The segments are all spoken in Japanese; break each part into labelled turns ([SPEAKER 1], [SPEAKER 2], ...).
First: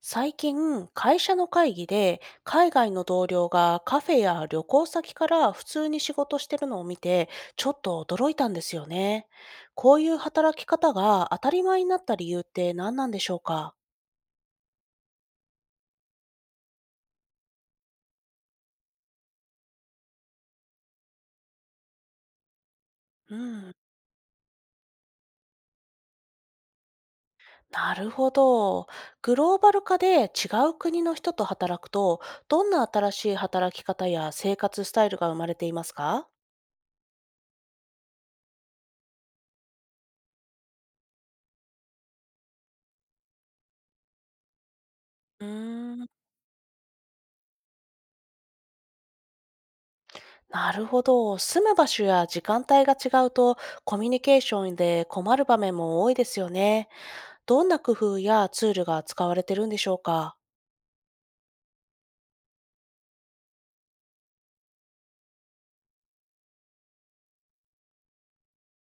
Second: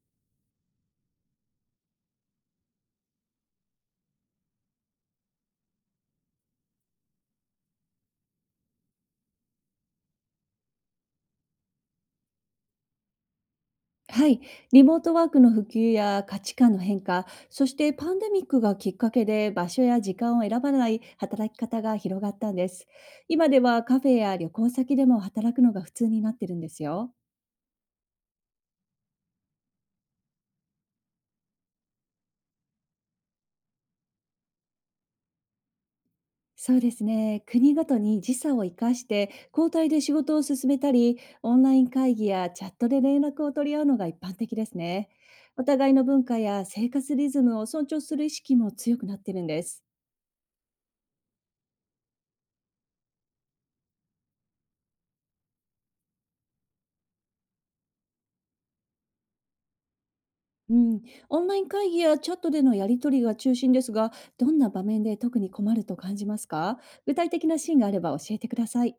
[SPEAKER 1] 最近、会社の会議で海外の同僚がカフェや旅行先から普通に仕事してるのを見て、ちょっと驚いたんですよね。こういう働き方が当たり前になった理由って何なんでしょうか？
[SPEAKER 2] はい、リモートワークの普及や価値観の変化、そしてパンデミックがきっかけで場所や時間を選ばない働き方が広がったんです。
[SPEAKER 1] う
[SPEAKER 2] 今で
[SPEAKER 1] ん。
[SPEAKER 2] はカフェや旅行先でも働くのが普通になってるんですよ。
[SPEAKER 1] なるほど。グローバル化で違う国の人と働くと、どんな新しい働き方や生活スタイルが生まれていますか？
[SPEAKER 2] そうですね、国ごとに時差を生かして交代で仕事を進めたり、オンライン会議やチャットで連絡を取り合うのが一般的ですね。
[SPEAKER 1] う
[SPEAKER 2] お互い
[SPEAKER 1] ー
[SPEAKER 2] の
[SPEAKER 1] ん。
[SPEAKER 2] 文化や生活リズムを尊重する意識も強くなってるんです。
[SPEAKER 1] なるほど。住む場所や時間帯が違うと、コミュニケーションで困る場面も多いですよね。どんな工夫やツールが使われてるんでしょうか？
[SPEAKER 2] うん、オンライン会議やチャットでのやり取りが中心ですが、どんな場面で特に困ると感じますか？具体的なシーンがあれば教えてください。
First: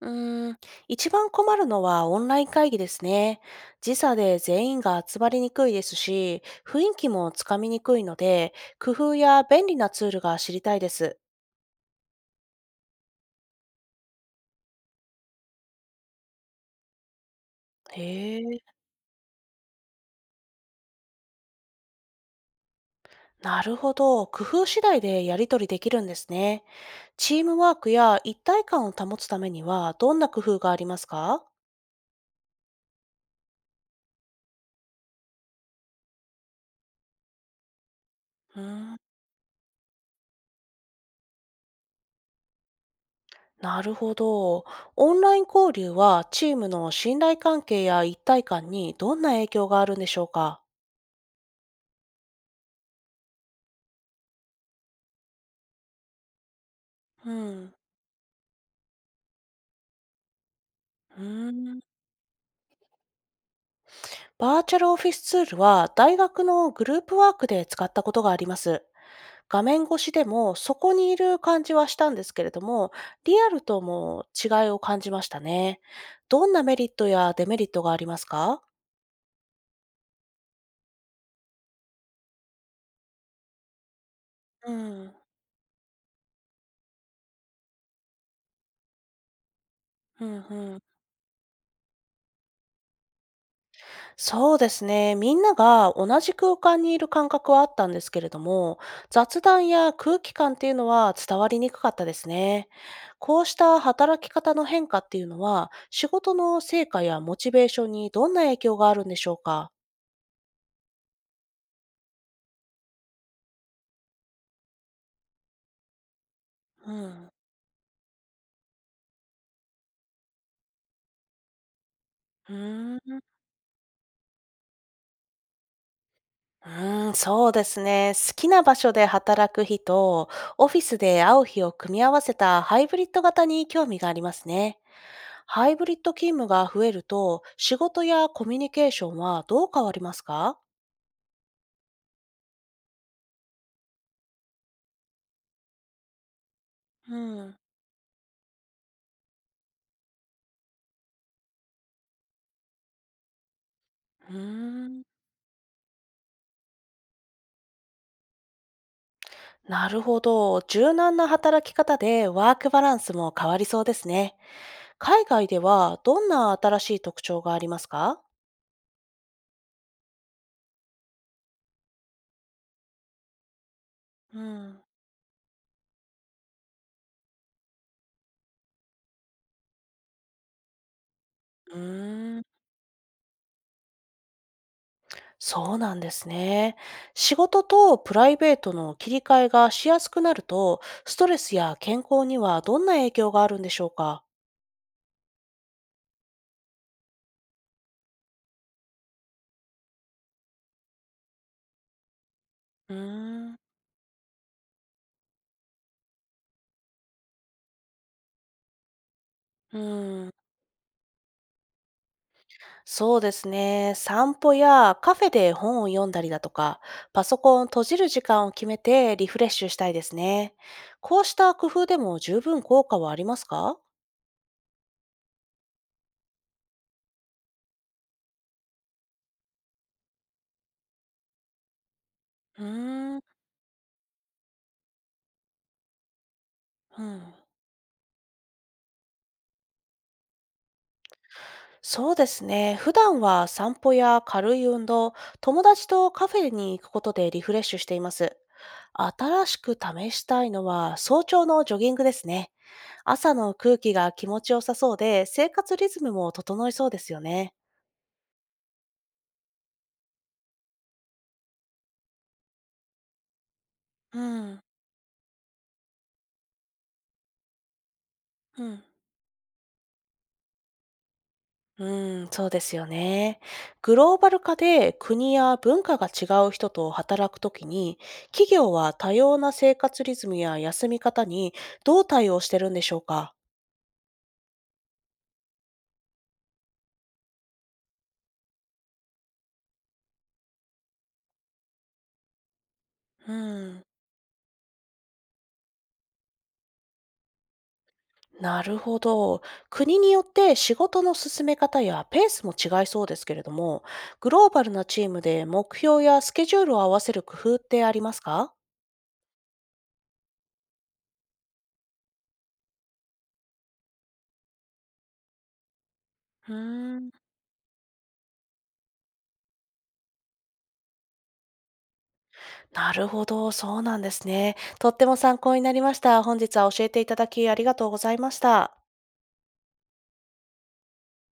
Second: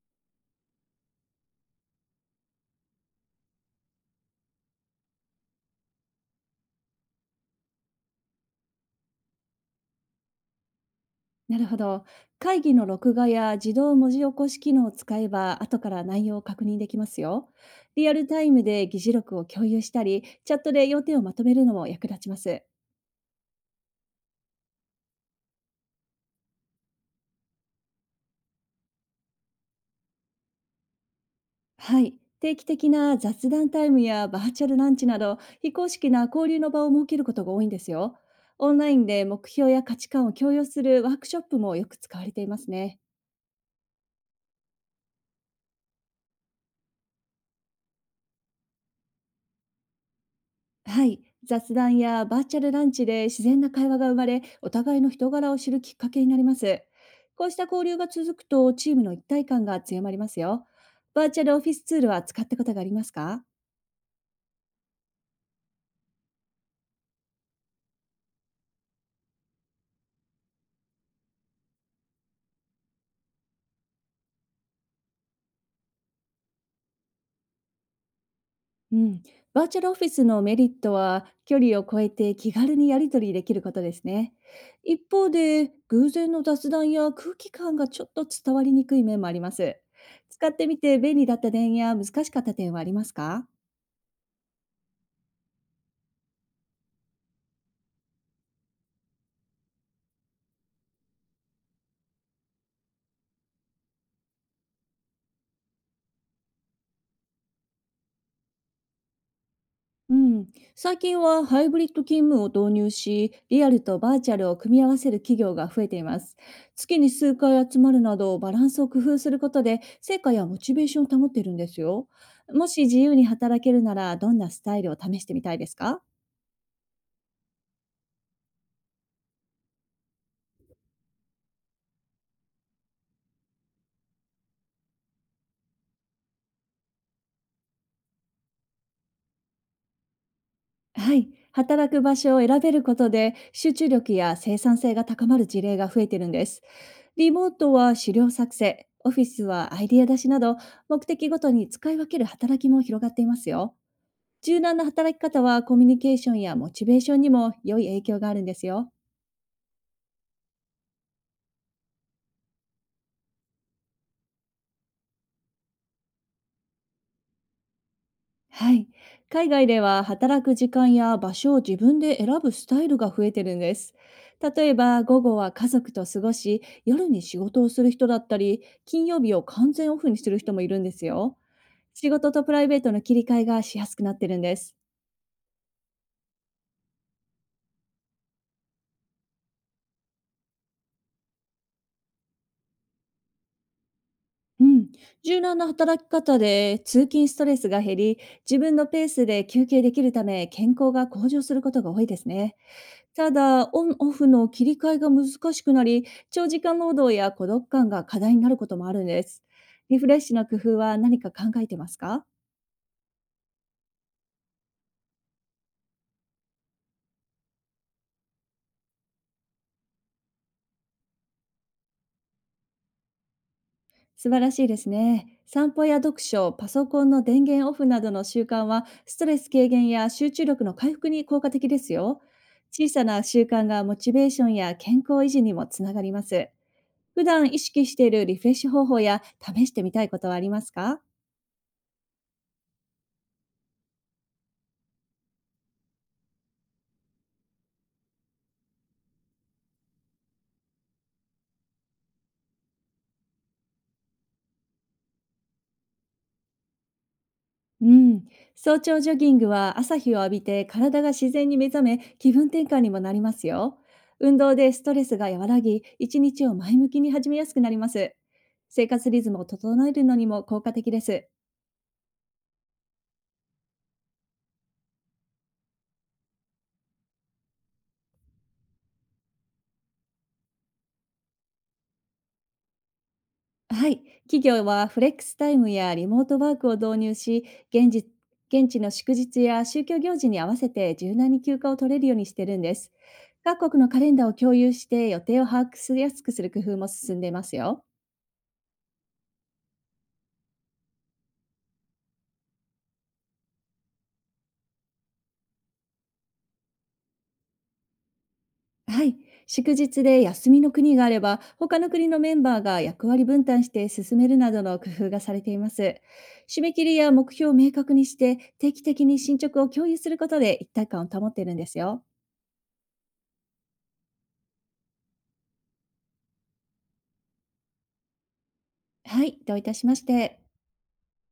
[SPEAKER 1] うーん、一番困るのはオンライン会議ですね。時差で全員が集まりにくいですし、雰囲気もつかみにくいので、工夫や便利なツールが知りたいです。
[SPEAKER 2] なるほど。会議の録画や自動文字起こし機能を使えば、後から内容を確認できますよ。リアル
[SPEAKER 1] へ
[SPEAKER 2] タイ
[SPEAKER 1] え、
[SPEAKER 2] ムで議事録を共有したり、チャットで要点をまとめるのも役立ちます。
[SPEAKER 1] なるほど。工夫次第でやり取りできるんですね。チームワークや一体感を保つためにはどんな工夫がありますか？
[SPEAKER 2] はい。定期的な雑談タイムやバーチャルランチなど、非公式な交流の場を設けることが多いんですよ。
[SPEAKER 1] う
[SPEAKER 2] オンライ
[SPEAKER 1] ん、
[SPEAKER 2] ンで目標や価値観を共有するワークショップもよく使われていますね。
[SPEAKER 1] なるほど。オンライン交流はチームの信頼関係や一体感にどんな影響があるんでしょうか？
[SPEAKER 2] はい。雑談やバーチャルランチで自然な会話が生まれ、お互いの人柄を知るきっかけになります。
[SPEAKER 1] う
[SPEAKER 2] こうした
[SPEAKER 1] ん。
[SPEAKER 2] 交流が続くと、チームの一体感が強まりますよ。
[SPEAKER 1] うー
[SPEAKER 2] バーチャルオフィ
[SPEAKER 1] ん。
[SPEAKER 2] スツールは使ったことがありますか？
[SPEAKER 1] バーチャルオフィスツールは大学のグループワークで使ったことがあります。画面越しでもそこにいる感じはしたんですけれども、リアルとも違いを感じましたね。どんなメリットやデメリットがありますか？
[SPEAKER 2] うん、バーチャルオフィスのメリットは距離を超えて気軽にやり取りできることですね。
[SPEAKER 1] う
[SPEAKER 2] 一
[SPEAKER 1] ん。
[SPEAKER 2] 方で偶然の雑談や空気感がちょっと伝わりにくい面もあります。
[SPEAKER 1] うん
[SPEAKER 2] 使って
[SPEAKER 1] う
[SPEAKER 2] み
[SPEAKER 1] ん、
[SPEAKER 2] て便利だった点や難しかった点はありますか？
[SPEAKER 1] そうですね。みんなが同じ空間にいる感覚はあったんですけれども、雑談や空気感っていうのは伝わりにくかったですね。こうした働き方の変化っていうのは、仕事の成果やモチベーションにどんな影響があるんでしょうか？
[SPEAKER 2] うん、最近はハイブリッド勤務を導入し、リアルとバーチャルを組み合わせる企業が増えています。
[SPEAKER 1] う
[SPEAKER 2] 月に
[SPEAKER 1] ん。
[SPEAKER 2] 数回集まるなど、バランスを工夫することで、成果やモチベーションを保っているんですよ。
[SPEAKER 1] う
[SPEAKER 2] もし
[SPEAKER 1] ー
[SPEAKER 2] 自由
[SPEAKER 1] ん
[SPEAKER 2] に働けるなら、どんなスタイルを試してみたいですか？
[SPEAKER 1] うーん、そうですね。好きな場所で働く日と、オフィスで会う日を組み合わせたハイブリッド型に興味がありますね。ハイブリッド勤務が増えると、仕事やコミュニケーションはどう変わりますか？
[SPEAKER 2] はい、働く場所を選べることで集中力や生産性が高まる事例が増えてるんです。
[SPEAKER 1] う
[SPEAKER 2] リモー
[SPEAKER 1] ん。
[SPEAKER 2] トは資料作成、オフィスはアイディア出しなど目的ごとに使い分ける働きも広がっていますよ。
[SPEAKER 1] う
[SPEAKER 2] 柔軟な
[SPEAKER 1] ーん。
[SPEAKER 2] 働き方はコミュニケーションやモチベーションにも良い影響があるんですよ。
[SPEAKER 1] なるほど。柔軟な働き方でワークバランスも変わりそうですね。海外ではどんな新しい特徴がありますか？
[SPEAKER 2] はい。海外では働く時間や場所を自分で選ぶスタイルが増えてるんです。
[SPEAKER 1] う
[SPEAKER 2] 例え
[SPEAKER 1] ん。
[SPEAKER 2] ば、午後は家族と過ごし、夜に仕事をする人だったり、金曜日を完全オフにする人もいるんですよ。
[SPEAKER 1] う
[SPEAKER 2] 仕事
[SPEAKER 1] ー
[SPEAKER 2] と
[SPEAKER 1] ん。
[SPEAKER 2] プライベートの切り替えがしやすくなってるんです。
[SPEAKER 1] そうなんですね。仕事とプライベートの切り替えがしやすくなると、ストレスや健康にはどんな影響があるんでしょうか？
[SPEAKER 2] うん。柔軟な働き方で通勤ストレスが減り、自分のペースで休憩できるため、健康が向上することが多いですね。
[SPEAKER 1] う
[SPEAKER 2] た
[SPEAKER 1] ーん。
[SPEAKER 2] だ、オンオフの切り替えが難しくなり、長時間労働や孤独感が課題になることもあるんです。
[SPEAKER 1] う
[SPEAKER 2] リフレッ
[SPEAKER 1] ーん、
[SPEAKER 2] シュの工夫は何か考えてますか？
[SPEAKER 1] そうですね。散歩やカフェで本を読んだりだとか、パソコンを閉じる時間を決めてリフレッシュしたいですね。こうした工夫でも十分効果はありますか？
[SPEAKER 2] 素晴らしいですね。散歩や読書、パソコンの電源オフなどの習慣は、ストレス軽減や集中力の回復に効果的ですよ。
[SPEAKER 1] う
[SPEAKER 2] 小さ
[SPEAKER 1] ーん、
[SPEAKER 2] な習慣がモチベーションや健康維持にもつながります。
[SPEAKER 1] うん。
[SPEAKER 2] 普段意識しているリフレッシュ方法や試してみたいことはありますか？
[SPEAKER 1] そうですね。普段は散歩や軽い運動、友達とカフェに行くことでリフレッシュしています。新しく試したいのは早朝のジョギングですね。朝の空気が気持ちよさそうで、生活リズムも整いそうですよね。
[SPEAKER 2] うん、早朝ジョギングは朝日を浴びて体が自然に目覚め気分転換にもなりますよ。
[SPEAKER 1] う
[SPEAKER 2] 運動
[SPEAKER 1] ん、
[SPEAKER 2] でストレスが和らぎ一日を前向きに始めやすくなります。
[SPEAKER 1] うん、
[SPEAKER 2] 生活リズムを整えるのにも効果的です。
[SPEAKER 1] うん、そうですよね。グローバル化で国や文化が違う人と働くときに、企業は多様な生活リズムや休み方にどう対応してるんでしょうか。
[SPEAKER 2] はい、企業はフレックスタイムやリモートワークを導入し、現実現地の祝日や宗教行事に合わせて柔軟に休暇を取れるようにしてるんです。
[SPEAKER 1] う
[SPEAKER 2] 各国
[SPEAKER 1] ん。
[SPEAKER 2] のカレンダーを共有して予定を把握しやすくする工夫も進んでいますよ。
[SPEAKER 1] なるほど。国によって仕事の進め方やペースも違いそうですけれども、グローバルなチームで目標やスケジュールを合わせる工夫ってありますか？
[SPEAKER 2] はい。祝日で休みの国があれば、他の国のメンバーが役割分担して進めるなどの工夫がされています。
[SPEAKER 1] う
[SPEAKER 2] 締め切り
[SPEAKER 1] ー
[SPEAKER 2] や
[SPEAKER 1] ん、
[SPEAKER 2] 目標を明確にして、定期的に進捗を共有することで一体感を保っているんですよ。
[SPEAKER 1] なるほど、そうなんですね。とっても参考になりました。本日は教えていただきありがとうございました。
[SPEAKER 2] はい、どういたしまして。